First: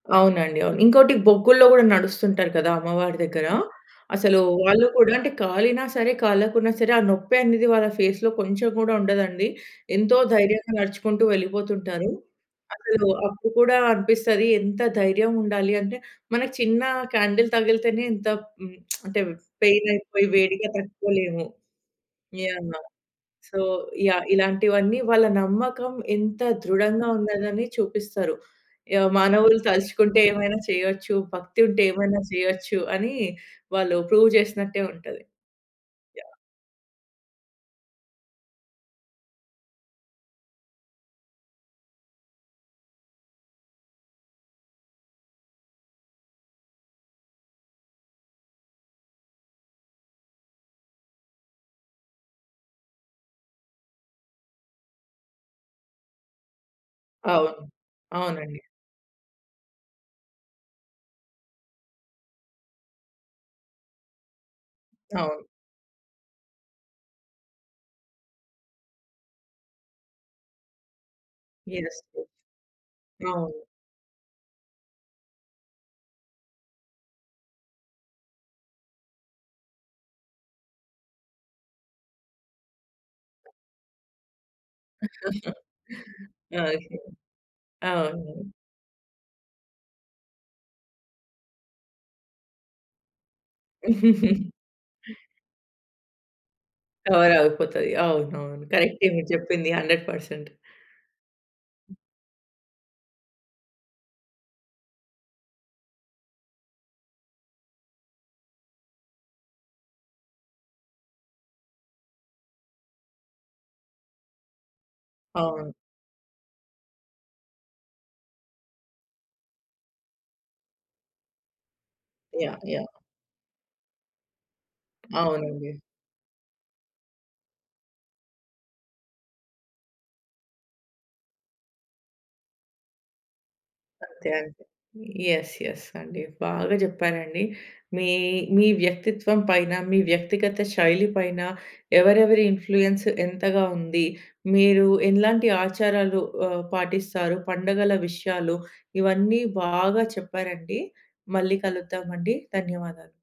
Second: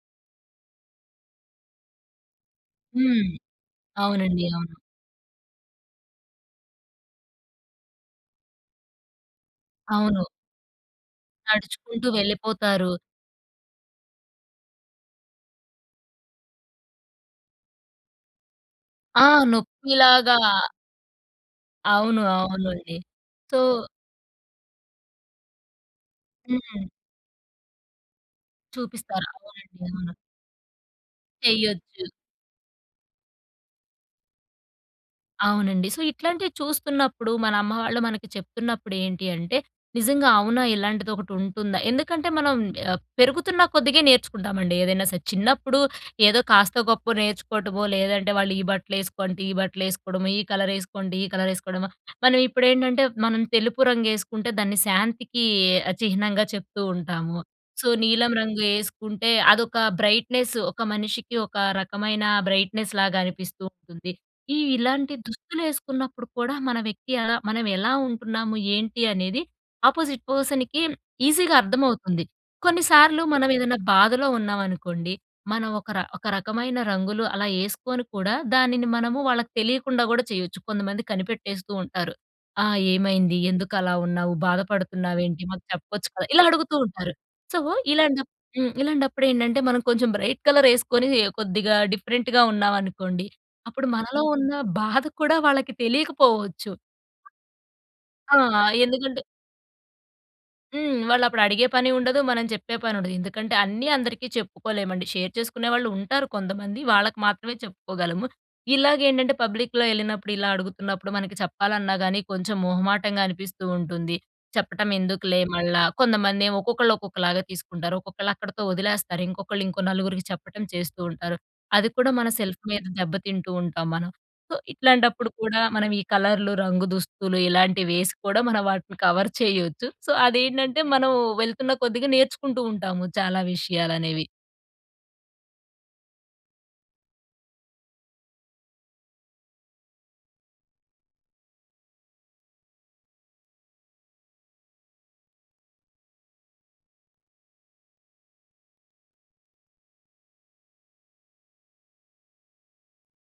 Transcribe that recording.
అవునండి. అవును. ఇంకోటి బొగ్గుల్లో గూడా నడుస్తుంటారు కదా! అమ్మవారి హ్మ్. దగ్గర. అసలు అవునండి, అవును. వాళ్ళు కూడా అంటే, కాలినా సరే! కాలకున్నా సరే! ఆ నొప్పి అనేది వాళ్ళ ఫేస్‌లో కొంచుం గూడా ఉండదండి. ఎంతో అవును. ధైర్యంగా నడుచుకుంటూ నడుచుకుంటూ వెళ్ళిపోతుంటారు. వెళ్ళిపోతారు. అసలూ అప్పుడు కూడా అనిపిస్తది ఎంత ధైర్యం ఉండాలి అంటే, మనకి చిన్నా క్యాండిల్ తగిలితేనే ఎంత ప్ హ్మ్, ఆ! అంటే, పెయినయిపోయి నొప్పిలాగా వేడిగా తట్టుకోలేము. అవును. యాహ్! అవునండి. So so yeah! ఇలాంటివన్నీ వాళ్ళ నమ్మకం ఎంత హ్మ్. ధృడంగా ఉందనని చూపిస్తారు. యాహ్! చూపిస్తారు. మానవులు అవునండి. అవును. తలుచుకుంటే ఏమైనా చెయ్యచ్చు, భక్తి ఉంటే చెయ్యొచ్చు. ఏమైనా చెయ్యొచ్చు అనీ వాళ్ళు ప్రూవ్ జేసినట్టే ఉంటది. అవునండి. So, yeah! ఇట్లాంటివి చూస్తున్నప్పుడు, మనమ్మవాళ్ళు మనకి చెప్తున్నప్పుడేంటి అంటే, "నిజంగా అవునా! ఇలాంటిదొకటుంటుందా?" ఎందుకంటే, మనం ఆహ్, పెరుగుతున్నా కొద్దిగే నేర్చుకుంటామండి ఏదైనా సరే! చిన్నప్పుడు ఏదో కాస్తో, గొప్పో నేర్చుకోటమో, లేదంటే వాళ్ళు ఈ బట్టలేసుకో అంటే ఈ బట్టలేసుకోడమో, ఈ కలరేసుకోంటే ఈ కలరేసుకోడమో. మనవిప్పుడేంటంటే, మనం తెలుపు రంగేసుకుంటే, దాన్ని శాంతికీ ఆహ్, చిహ్నంగా చెప్తూ ఉంటాము. అవును. సో, నీలం రంగు అవునండి. ఏసుకుంటే, అదొకా బ్రైట్‌నెస్సు. ఒక మనిషికి ఒక రకమైన బ్రైట్‌నెస్‌లాగనిపిస్తూ ఉంటుంది. ఈ ఇలాంటి అవును. దుస్తులేసుకున్నప్పుడు కూడా మన వ్యక్తి ఎలా మనవెలా ఉంటున్నాము, ఏంటి అనేది ఆపోజిట్ పర్సన్‌కి ఈజీగా యస్. అర్థమవుతుంది. కొన్నిసార్లు అవును. మనవేదన్నా బాధలో ఉన్నావనుకోండి, మనం ఒక‌ ర ఒక రకమైన రంగులు అలా యేసుకోని కూడా, దానిని మనము వాళ్ళకు తెలియకుండా కూడా చెయొచ్చు. కొంతమంది కనిపెట్టేస్తూ ఉంటారు. ఆ! "ఏమైంది? ఎందుకలా ఉన్నావు? బాధపడుతున్నావేంటి? మాకు చెప్పచ్చు కదా?" ఇలా అడుగుతూ ఓకే. ఉంటారు. సో, ఇలాంటప్ అవును. హ్మ్. ఇలాంటప్పుడేంటంటే, మనం కొంచెం బ్రైట్ కలరేసుకొనీ కొద్దిగా డిఫరెంట్‌గా ఉన్నావనుకోండి, అప్పుడు మనలో ఉన్న బాధ కూడా వాళ్ళకి తెలీకపోవచ్చు. కవరవుపోతది. ఆ! అవునువును. కరక్టే ఎందుకంటే మీరు చెప్పింది 100%. హ్మ్. వాళ్ళప్పుడడిగే పనీ ఉండదు. మనం చెప్పే పనుండదు. ఎందుకంటే, అన్నీ అందరికీ చెప్పుకోలేమండి. షేర్ చేసుకునే వాళ్ళుంటారు కొంతమంది, వాళ్ళకి మాత్రమే చెప్పుకోగలము. ఇలాగేంటంటే, పబ్లిక్‌లో యెళ్ళినప్పుడు, ఇలా అడుగుతున్నప్పుడు, మనకి చెప్పాలన్నా గానీ కొంచం మొహమాటంగా అనిపిస్తూ ఉంటుంది. చెప్పటమెందుకులే అవును. మళ్ళా. కొంతమందేమో ఒక్కొక్కళ్ళు ఒక్కొక్కలాగా తీసుకుంటారు. ఒక్కొక్కళ్ళక్కడతో ఒదిలేస్తారు. ఇంకొకళ్ళు ఇంకో నలుగురికి చెప్పటం చేస్తూ ఉంటారు. అది కూడా మన యాహ్! సెల్ఫ్ మీద యాహ్! దెబ్బతింటూ ఉంటాం మనం. సో, ఇట్లాంటప్పుడు కూడా అవునండి. మనవీ కలర్లు, రంగు దుస్తులు ఇలాంటివేసి కూడా మనవాటిని కవర్ చేయొచ్చు. సో, అదేంటంటే, మనం వెళ్తున్న కొద్దిగా నేర్చుకుంటూ ఉంటాము చాలా విషయాలనేవి. అంతే. అంతే. యస్, యస్ అండి. బాగా చెప్పారండి. మీ మీ వ్యక్తిత్వం పైన, మీ వ్యక్తిగత శైలి పైన ఎవరెవరి ఇన్‌ఫ్లూయెన్స్ ఎంతగా ఉంది, మీరూ ఎలాంటి ఆచారాలు ఆహ్, పాటిస్తారు, పండగల విషయాలు, ఇవన్నీ బాగా చెప్పారండి. మళ్ళీ కలుద్దామండి. ధన్యవాదాలు.